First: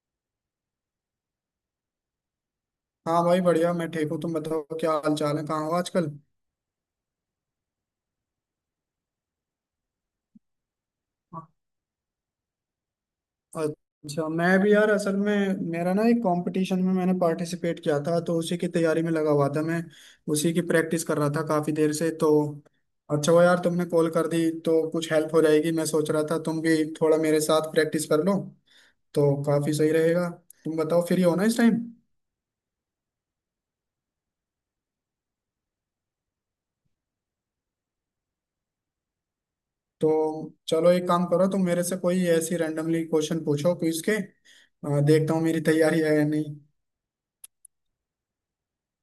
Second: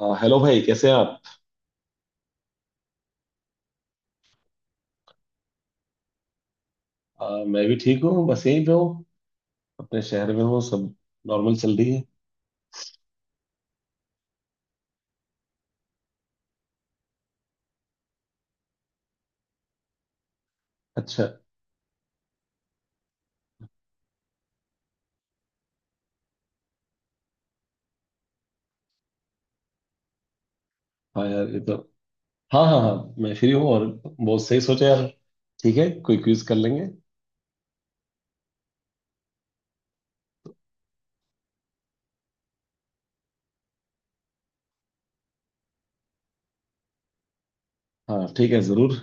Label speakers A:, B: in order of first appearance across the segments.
A: Hello भाई, कैसे हैं आप।
B: हाँ भाई, बढ़िया। मैं ठीक हूँ, तुम बताओ क्या हाल चाल है, कहाँ हो आजकल?
A: मैं भी ठीक हूँ, बस यहीं पे हूँ। अपने शहर में हूँ, सब नॉर्मल चल रही है।
B: अच्छा मैं भी यार, असल में मेरा ना एक कंपटीशन में मैंने पार्टिसिपेट किया था, तो उसी की तैयारी में लगा हुआ था मैं। उसी की प्रैक्टिस कर
A: अच्छा।
B: रहा था काफी देर से तो। अच्छा वो यार, तुमने कॉल कर दी तो कुछ हेल्प हो जाएगी। मैं सोच रहा था तुम भी थोड़ा मेरे साथ प्रैक्टिस कर लो, तो काफी सही रहेगा। तुम बताओ, फ्री
A: हाँ
B: हो ना
A: यार,
B: इस
A: ये तो।
B: टाइम?
A: हाँ हाँ हाँ। मैं फ्री हूँ, और बहुत सही सोचा यार। ठीक है, कोई क्विज कर लेंगे।
B: तो चलो, एक काम करो, तुम मेरे से कोई ऐसी रैंडमली क्वेश्चन पूछो क्विज के, देखता हूँ मेरी तैयारी है या नहीं।
A: हाँ ठीक है जरूर।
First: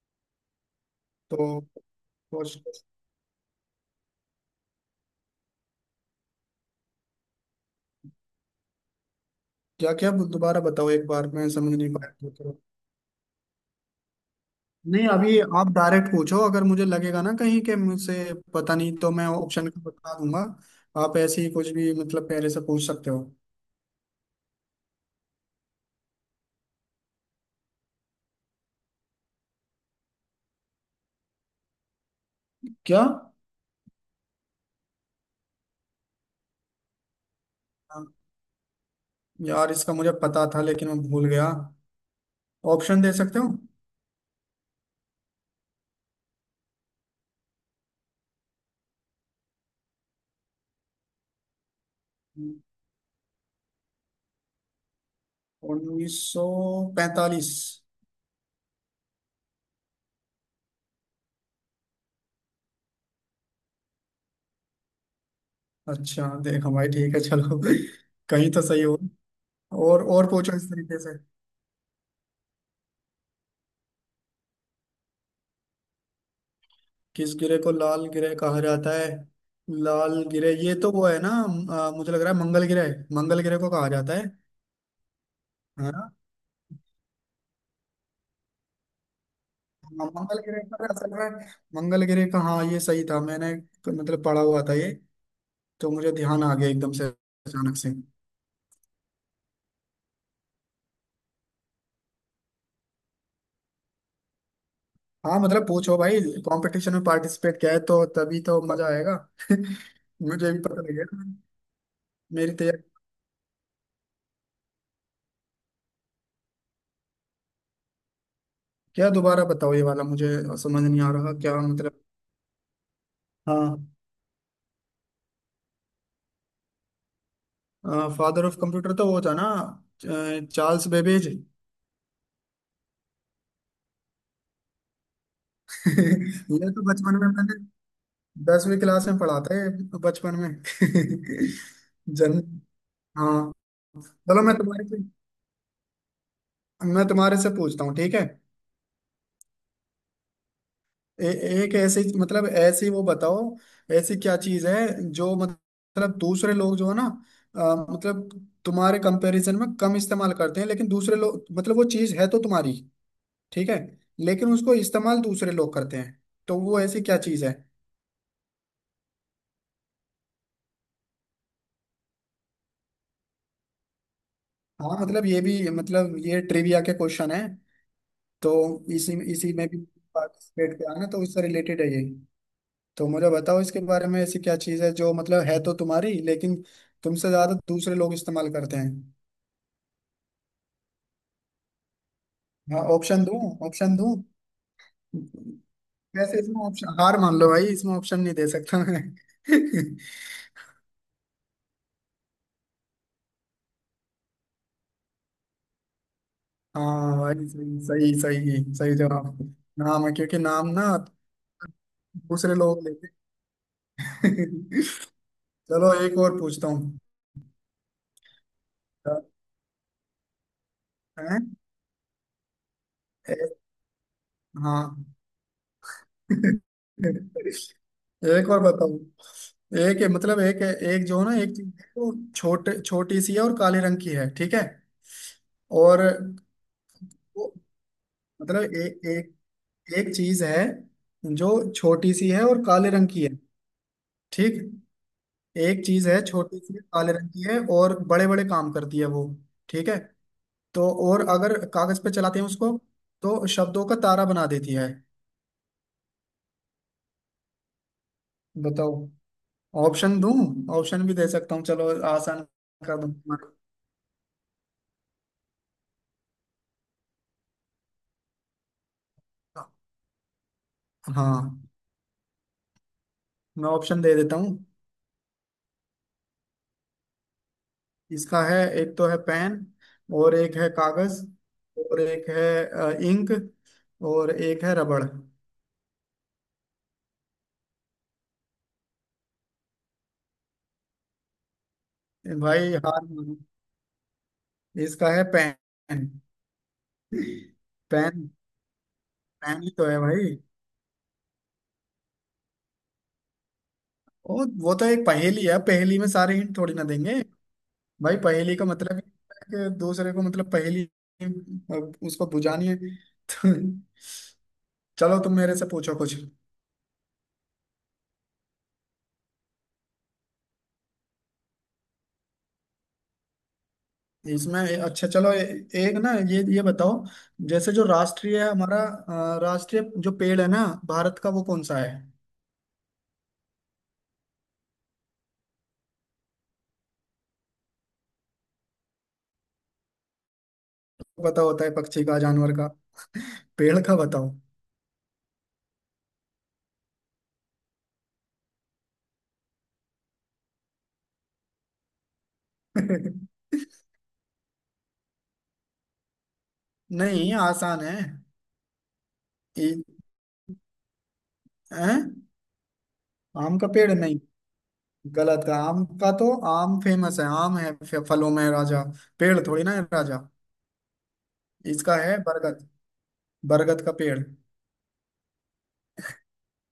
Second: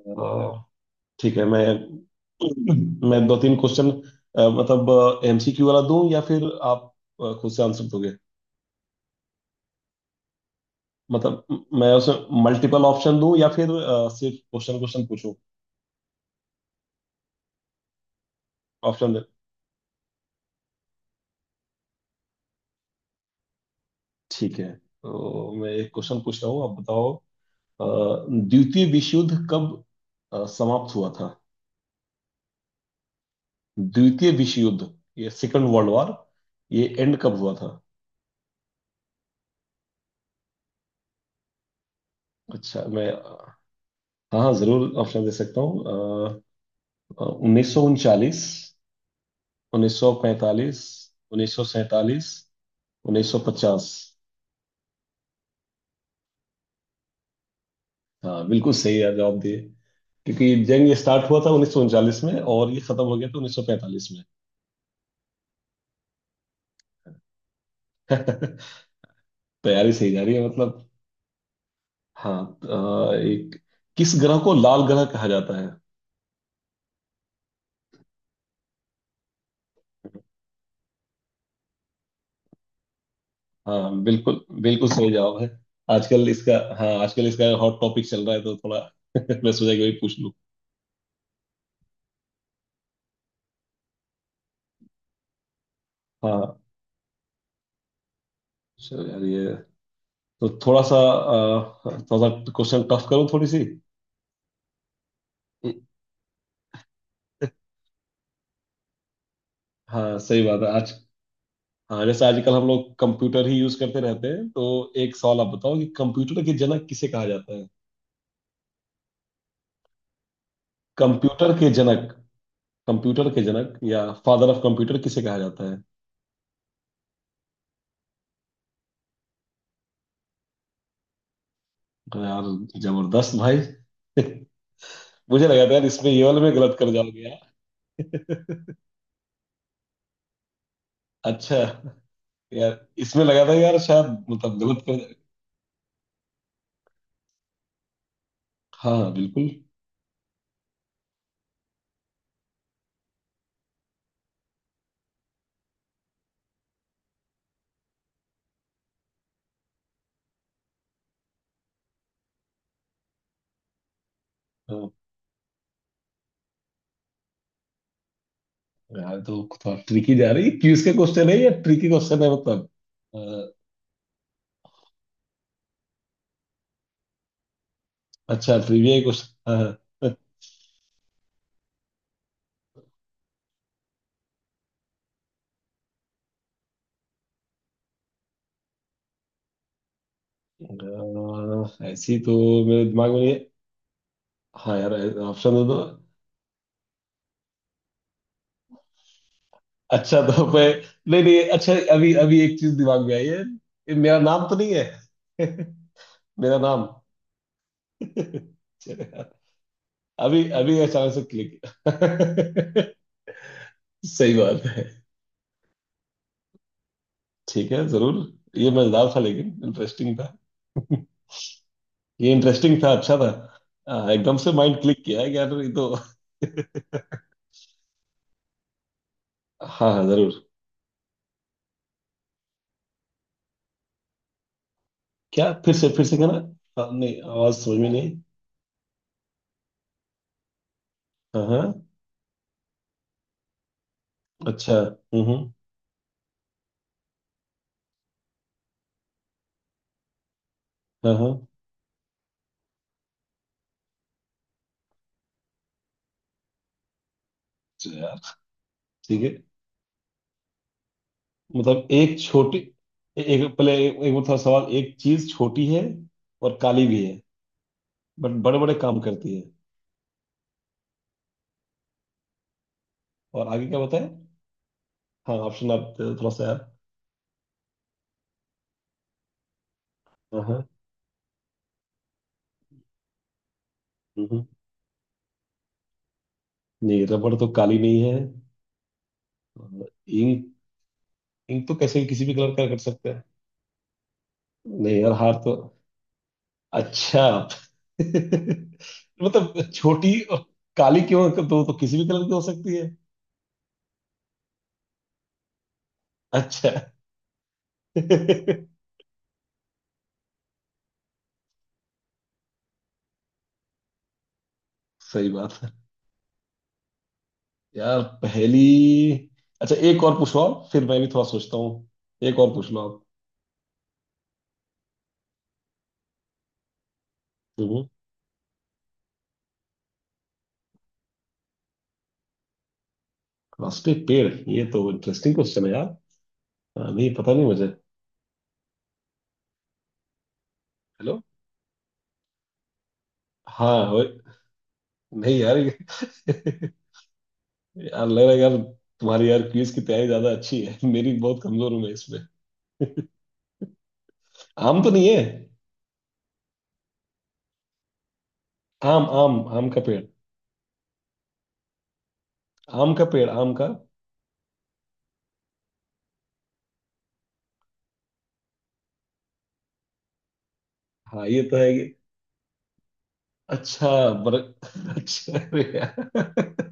A: आ, ठीक है
B: तो
A: मैं।
B: और
A: मैं दो तीन क्वेश्चन। मतलब एमसीक्यू वाला दूं या फिर आप खुद से आंसर दोगे।
B: क्या? क्या दोबारा बताओ एक बार,
A: मतलब
B: मैं समझ नहीं
A: मैं
B: पाया तो
A: उसमें
B: थोड़ा।
A: मल्टीपल ऑप्शन दूं, या फिर सिर्फ क्वेश्चन क्वेश्चन
B: नहीं
A: पूछूं।
B: अभी, आप डायरेक्ट पूछो, अगर मुझे लगेगा ना कहीं के मुझसे पता नहीं, तो
A: ऑप्शन दे।
B: मैं ऑप्शन का बता दूंगा। आप ऐसे ही कुछ भी मतलब पहले से पूछ सकते हो।
A: ठीक है, तो मैं एक क्वेश्चन पूछ रहा हूँ, आप बताओ। अ, द्वितीय विश्व युद्ध कब समाप्त हुआ था।
B: क्या?
A: द्वितीय विश्व युद्ध, ये सेकंड वर्ल्ड वॉर, ये एंड कब हुआ था।
B: हाँ यार, इसका मुझे पता था लेकिन मैं भूल गया।
A: अच्छा
B: ऑप्शन
A: मैं।
B: दे सकते हो?
A: हाँ हाँ, जरूर ऑप्शन दे सकता हूँ। 1939, 1945, 1947, 1950।
B: 1945।
A: हाँ बिल्कुल सही है, जवाब दिए। क्योंकि जंग ये स्टार्ट हुआ था 1939 में, और ये खत्म हो गया था 1945 में।
B: अच्छा देखो भाई, ठीक है चलो कहीं तो सही
A: तैयारी
B: हो। और
A: सही जा
B: और
A: रही है
B: पूछो इस
A: मतलब।
B: तरीके से।
A: हाँ, एक, किस ग्रह को लाल ग्रह कहा जाता है।
B: किस गिरे को लाल गिरह कहा जाता है? लाल गिरह, ये तो वो है ना, मुझे लग रहा है मंगल गिरह। मंगल गिरह को कहा
A: हाँ,
B: जाता है।
A: बिल्कुल बिल्कुल सही जवाब है।
B: है ना?
A: आजकल इसका। हाँ, आजकल इसका हॉट टॉपिक चल रहा है, तो थोड़ा। मैं सोचा कि वही
B: हाँ,
A: पूछ लूँ।
B: मंगल गिरह पर असल में। मंगल गिरह का, हाँ ये सही था मैंने, मतलब पढ़ा हुआ था ये। तो मुझे ध्यान आ
A: हाँ,
B: गया एकदम से अचानक से।
A: चलो यार ये तो। थोड़ा सा, थोड़ा सा क्वेश्चन टफ करूँ थोड़ी सी।
B: हाँ मतलब पूछो भाई, कंपटीशन में पार्टिसिपेट किया है तो तभी तो मजा आएगा।
A: हाँ सही
B: मुझे भी
A: बात है
B: पता
A: आज।
B: लगेगा
A: हाँ, जैसे
B: मेरी
A: आजकल हम
B: तैयारी।
A: लोग कंप्यूटर ही यूज करते रहते हैं, तो एक सवाल आप बताओ, कि कंप्यूटर के जनक किसे कहा जाता है।
B: क्या? दोबारा बताओ ये वाला, मुझे समझ नहीं आ रहा
A: कंप्यूटर
B: क्या
A: के
B: मतलब।
A: जनक, कंप्यूटर के जनक
B: हाँ,
A: या फादर ऑफ कंप्यूटर किसे कहा जाता है।
B: फादर ऑफ कंप्यूटर तो वो था ना, चार्ल्स बेबेज।
A: अरे यार, जबरदस्त भाई। मुझे लगा था यार, इसमें ये वाले में
B: ये
A: गलत
B: तो
A: कर
B: बचपन में
A: जाओगे।
B: मैंने 10वीं क्लास में पढ़ा था, ये तो बचपन में
A: अच्छा।
B: जन्म।
A: यार इसमें लगा
B: हाँ
A: था यार, शायद
B: चलो, मैं
A: मतलब गलत
B: तुम्हारे
A: कर।
B: से मैं तुम्हारे से पूछता हूँ, ठीक है।
A: हाँ हाँ, बिल्कुल।
B: ए, एक ऐसी, मतलब ऐसी वो बताओ, ऐसी क्या चीज है जो मतलब दूसरे लोग, जो है ना, मतलब तुम्हारे कंपैरिजन में कम इस्तेमाल करते हैं, लेकिन दूसरे लोग, मतलब वो चीज है तो तुम्हारी, ठीक है, लेकिन उसको
A: हाँ,
B: इस्तेमाल दूसरे लोग करते हैं। तो वो ऐसी क्या चीज है?
A: यार तो थोड़ा ट्रिकी जा रही है, क्यूज के क्वेश्चन है या ट्रिकी क्वेश्चन है मतलब। अ,
B: हाँ मतलब ये भी, मतलब ये ट्रिविया के क्वेश्चन है। तो
A: अच्छा, ट्रिविया
B: इसी
A: क्वेश्चन,
B: इसी
A: हाँ।
B: में भी
A: हाँ।
B: पार्टिसिपेट किया ना, तो उससे रिलेटेड है ये। तो मुझे बताओ इसके बारे में, ऐसी क्या चीज़ है जो मतलब है तो तुम्हारी, लेकिन तुमसे ज़्यादा दूसरे लोग इस्तेमाल करते हैं।
A: ऐसी तो
B: हाँ
A: मेरे दिमाग में
B: ऑप्शन
A: नहीं है।
B: दूं? ऑप्शन दूं?
A: हाँ यार, ऑप्शन दे दो।
B: वैसे इसमें ऑप्शन, हार मान लो भाई, इसमें ऑप्शन नहीं दे सकता मैं।
A: अच्छा तो मैं, नहीं नहीं, अच्छा अभी अभी एक चीज दिमाग में आई है, ये मेरा नाम तो नहीं है। मेरा नाम।
B: हाँ भाई, सही सही सही सही
A: चलो यार,
B: जवाब। नाम है, क्योंकि
A: अभी
B: नाम
A: अभी
B: ना
A: अचानक से क्लिक।
B: दूसरे लोग लेते हैं।
A: सही बात है।
B: चलो एक और पूछता हूँ।
A: ठीक है जरूर। ये मजेदार था, लेकिन इंटरेस्टिंग था।
B: हैं?
A: ये इंटरेस्टिंग था, अच्छा था। एकदम से माइंड क्लिक
B: हाँ।
A: किया है, कि यार ये तो।
B: एक और बताओ।
A: हाँ
B: एक
A: हाँ
B: है,
A: जरूर।
B: मतलब एक है, एक जो है ना, एक चीज है वो छोटे छोटी सी है और काले रंग की है, ठीक है।
A: क्या,
B: और
A: फिर से कहना। हाँ, नहीं आवाज
B: वो,
A: समझ में नहीं।
B: मतलब एक एक चीज है
A: हाँ
B: जो
A: हाँ।
B: छोटी सी है और काले रंग की है, ठीक।
A: अच्छा। हम्म।
B: एक चीज है छोटी सी, काले रंग की है और बड़े बड़े काम करती है वो, ठीक है, तो
A: हाँ
B: और
A: हाँ।
B: अगर कागज पे चलाते हैं उसको, तो शब्दों का तारा बना देती है।
A: अच्छा यार,
B: बताओ।
A: ठीक है।
B: ऑप्शन दूं? ऑप्शन भी दे सकता हूँ,
A: मतलब
B: चलो
A: एक
B: आसान
A: छोटी,
B: कर दूं।
A: एक पहले एक, एक मतलब सवाल, एक चीज छोटी है, और काली भी है, बट बड़े बड़े काम करती है,
B: हाँ
A: और आगे
B: मैं
A: क्या
B: ऑप्शन
A: बताए।
B: दे देता हूँ।
A: हाँ ऑप्शन, आप थोड़ा सा यार।
B: इसका है, एक तो है पेन, और
A: हाँ
B: एक
A: हाँ।
B: है कागज, और एक है इंक,
A: हम्म,
B: और
A: हम्म।
B: एक है रबड़।
A: नहीं, रबड़ तो काली नहीं है। इंक, इंक तो कैसे भी किसी भी कलर का
B: भाई
A: कर
B: हार
A: सकते हैं।
B: मानो,
A: नहीं
B: इसका
A: यार,
B: है
A: हार तो।
B: पेन।
A: अच्छा।
B: पेन। पेन
A: मतलब
B: ही तो है
A: छोटी
B: भाई।
A: और काली क्यों, तो किसी भी कलर की हो सकती है।
B: वो तो एक पहेली है, पहेली में सारे हिंट
A: अच्छा।
B: थोड़ी ना देंगे। भाई पहेली का मतलब ही है कि दूसरे को, मतलब पहेली, अ, उसको बुझानी है। चलो
A: सही
B: तुम मेरे
A: बात
B: से
A: है।
B: पूछो कुछ,
A: यार पहली। अच्छा, एक और पूछ लो आप, फिर मैं भी थोड़ा सोचता हूँ। एक और पूछ लो आप।
B: इसमें। अच्छा चलो एक ना, ये बताओ, जैसे जो
A: हम्म,
B: राष्ट्रीय है हमारा, राष्ट्रीय जो पेड़ है ना भारत का, वो कौन सा है?
A: रास्ते पेड़, ये तो इंटरेस्टिंग क्वेश्चन है यार। हाँ, नहीं पता नहीं मुझे। हेलो।
B: पता होता है पक्षी का, जानवर का, पेड़
A: हाँ
B: का
A: हो।
B: बताओ।
A: नहीं यार। यार लग रहा है यार, तुम्हारी यार क्विज की तैयारी ज्यादा अच्छी है। मेरी बहुत कमजोर हूँ मैं। आम तो नहीं है।
B: नहीं, आसान है।
A: आम आम आम का
B: ए,
A: पेड़,
B: हैं?
A: आम का पेड़, आम
B: आम
A: का।
B: का पेड़ नहीं, गलत है। आम का तो आम फेमस है, आम है, फलों में राजा। पेड़ थोड़ी ना है राजा।
A: हाँ ये तो है ये।
B: इसका है बरगद। बरगद
A: अच्छा।
B: का पेड़।
A: बर अच्छा अरे यार।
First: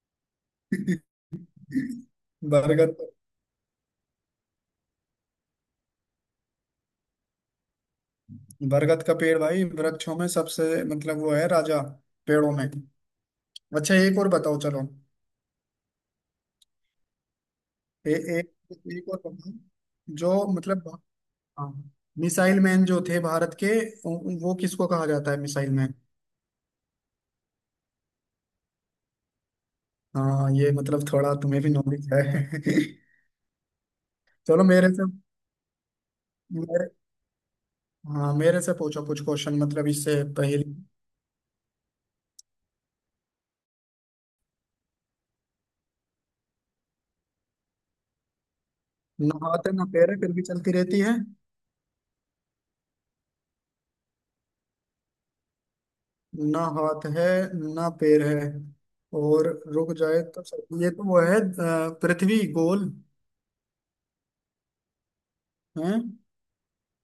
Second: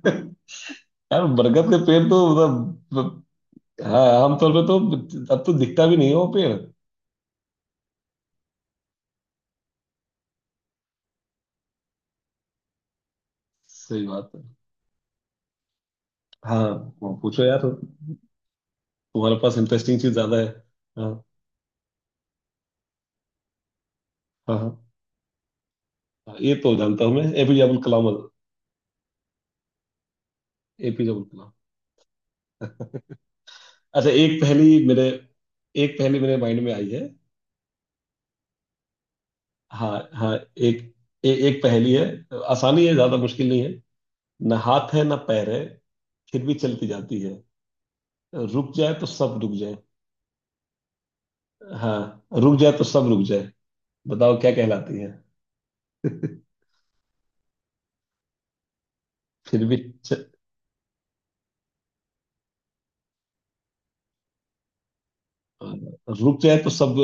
A: यार बरगद का पेड़ तो मतलब
B: बरगद।
A: मतलब, हाँ आमतौर पे तो, अब तो दिखता भी नहीं है वो पेड़।
B: बरगद का पेड़ भाई, वृक्षों में सबसे, मतलब वो है राजा पेड़ों में। अच्छा
A: सही
B: एक और
A: बात है।
B: बताओ चलो।
A: हाँ, वो पूछो यार,
B: एक एक और
A: तुम्हारे
B: बताओ,
A: पास इंटरेस्टिंग चीज ज्यादा है।
B: जो मतलब,
A: हाँ
B: हाँ, मिसाइल मैन जो थे भारत के, वो
A: हाँ। हाँ
B: किसको कहा जाता है मिसाइल मैन?
A: हाँ, ये तो जानता हूँ मैं, एपीजे अब्दुल कलाम।
B: हाँ, ये मतलब
A: एपीजे अब्दुल
B: थोड़ा
A: कलाम।
B: तुम्हें भी नॉलेज है।
A: अच्छा एक
B: चलो
A: पहेली
B: मेरे से,
A: मेरे, एक पहेली मेरे माइंड में आई
B: मेरे,
A: है।
B: हाँ मेरे से पूछो कुछ क्वेश्चन, मतलब
A: हाँ
B: इससे
A: हाँ,
B: पहले।
A: एक, एक पहेली है, आसानी है, ज्यादा मुश्किल नहीं है। ना हाथ है ना पैर है, फिर भी चलती जाती है, रुक जाए तो सब
B: ना
A: रुक
B: हाथ है
A: जाए।
B: ना पैर है फिर भी चलती रहती है।
A: हाँ, रुक जाए तो सब रुक जाए। बताओ क्या कहलाती है।
B: ना हाथ है, ना पैर है, और
A: फिर भी
B: रुक
A: च...
B: जाए तो सब, ये तो वो है, पृथ्वी गोल है।
A: रुक जाए तो सब,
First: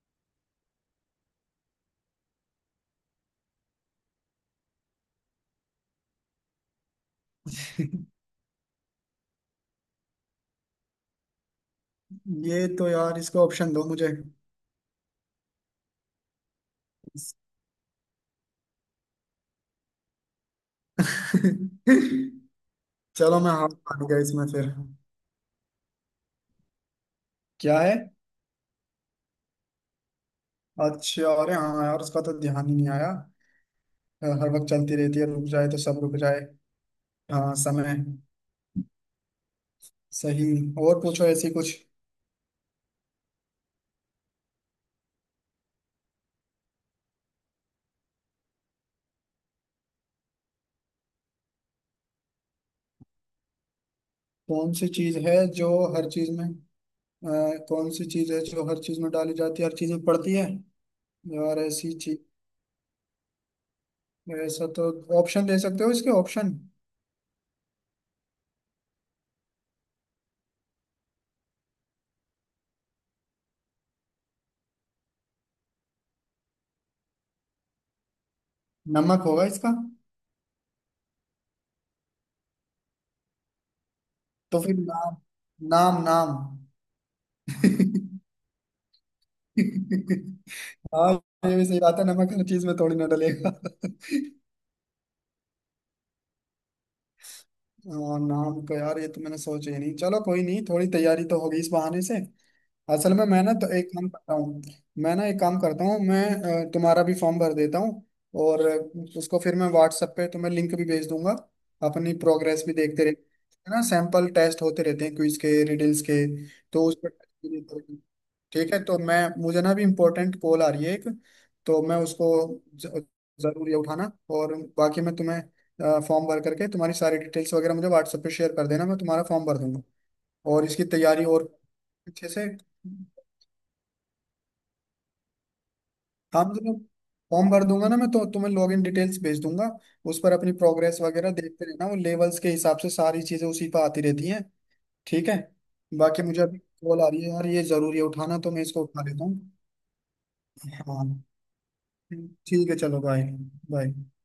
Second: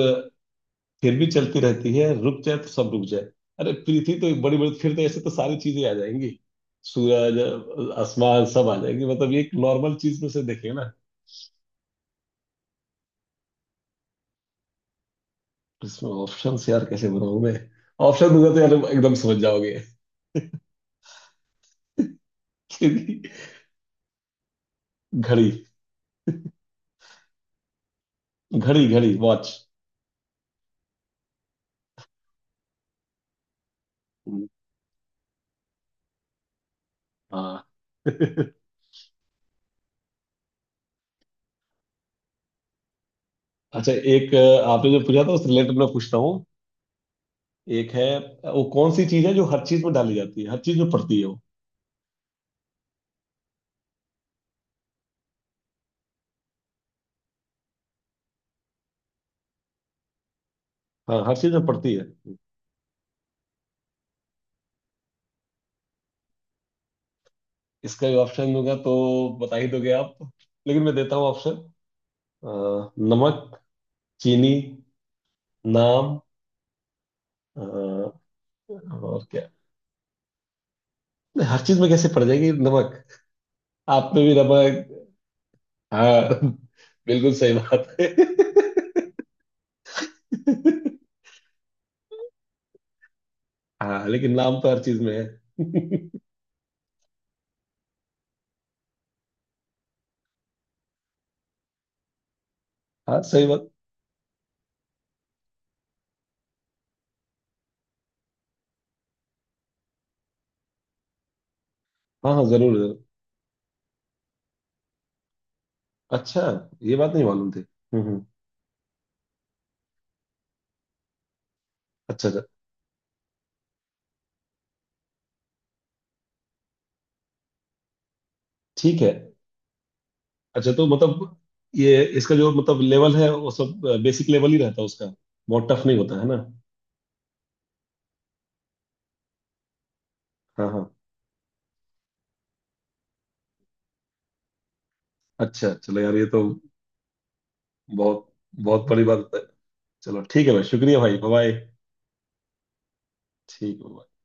A: फिर भी चलती रहती है, रुक जाए तो सब रुक जाए। अरे पृथ्वी तो बड़ी बड़ी, फिर तो ऐसे तो सारी चीजें आ जाएंगी, सूरज, आसमान सब आ जाएंगे, मतलब ये एक नॉर्मल चीज में से देखिए ना।
B: ये तो यार इसका ऑप्शन दो मुझे।
A: इसमें ऑप्शन यार कैसे बनाऊं मैं, ऑप्शन दूंगा तो यार एकदम समझ जाओगे। घड़ी,
B: चलो मैं हाथ मान गया इसमें। फिर क्या है?
A: घड़ी घड़ी, वॉच।
B: अच्छा, अरे हाँ यार, उसका तो ध्यान ही नहीं आया। हर वक्त चलती रहती है, रुक जाए तो सब रुक जाए। हाँ,
A: हाँ।
B: समय।
A: अच्छा,
B: सही। और पूछो ऐसी कुछ।
A: एक आपने जो पूछा था उस रिलेटेड मैं पूछता हूँ। एक है, वो कौन सी चीज है, जो हर चीज में डाली जाती है, हर चीज में पड़ती है वो।
B: कौन सी चीज है जो हर चीज में, अ, कौन सी चीज है जो हर चीज में डाली जाती है, हर चीज में पड़ती है?
A: हाँ, हर चीज
B: यार
A: में
B: ऐसी
A: पड़ती है।
B: चीज, ऐसा तो। ऑप्शन दे सकते हो इसके? ऑप्शन?
A: इसका भी ऑप्शन दूंगा तो बता ही दोगे आप, लेकिन मैं देता हूँ ऑप्शन। अ, नमक, चीनी, नाम, और।
B: नमक होगा
A: क्या,
B: इसका।
A: नहीं, हर चीज में कैसे पड़ जाएगी नमक, आप में भी
B: तो फिर
A: नमक।
B: नाम। नाम,
A: हाँ।
B: नाम।
A: बिल्कुल सही बात है।
B: हाँ, ये भी सही बात है, नमक हर चीज में थोड़ी ना डलेगा।
A: हाँ, लेकिन नाम तो हर चीज में है।
B: हाँ, नाम का यार, ये तो मैंने सोचा ही नहीं। चलो कोई नहीं, थोड़ी तैयारी तो होगी इस बहाने से। असल
A: हाँ
B: में मैं
A: सही
B: ना तो
A: बात।
B: एक काम करता हूँ, मैं ना एक काम करता हूँ मैं, तुम्हारा भी फॉर्म भर देता हूँ। और उसको फिर मैं व्हाट्सएप पे तुम्हें लिंक भी भेज दूंगा। अपनी
A: हाँ हाँ
B: प्रोग्रेस भी
A: जरूर
B: देखते
A: जरूर।
B: रहे, है ना? सैंपल टेस्ट होते रहते हैं क्विज के, रिडल्स के,
A: अच्छा।
B: तो उस
A: ये
B: पर।
A: बात नहीं मालूम थी। हम्म।
B: ठीक है, तो मैं, मुझे ना अभी इम्पोर्टेंट कॉल आ रही है एक, तो मैं
A: अच्छा
B: उसको,
A: अच्छा।
B: ज- जरूर ये उठाना। और बाकी मैं तुम्हें, फॉर्म भर करके तुम्हारी सारी डिटेल्स वगैरह मुझे व्हाट्सएप पे शेयर कर देना, मैं
A: ठीक है।
B: तुम्हारा फॉर्म भर दूंगा। और
A: अच्छा
B: इसकी
A: तो
B: तैयारी
A: मतलब,
B: और
A: ये
B: अच्छे
A: इसका
B: से।
A: जो मतलब लेवल है, वो सब बेसिक लेवल ही रहता है उसका। बहुत टफ नहीं होता है ना।
B: आप जब, फॉर्म भर दूंगा ना मैं, तो तुम्हें लॉग इन डिटेल्स भेज दूंगा। उस पर अपनी
A: हाँ हाँ।
B: प्रोग्रेस वगैरह देखते रहना, वो लेवल्स के हिसाब से सारी चीजें उसी पर आती रहती हैं, ठीक है।
A: अच्छा चलो यार,
B: बाकी
A: ये
B: मुझे
A: तो
B: अभी कॉल आ रही है यार, ये जरूरी है
A: बहुत,
B: उठाना, तो मैं इसको
A: बहुत
B: उठा
A: बड़ी
B: लेता
A: बात
B: हूँ।
A: है। चलो ठीक है भाई, शुक्रिया भाई,
B: हाँ,
A: बाय।
B: ठीक है चलो बाय।
A: ठीक है
B: बाय।
A: bye।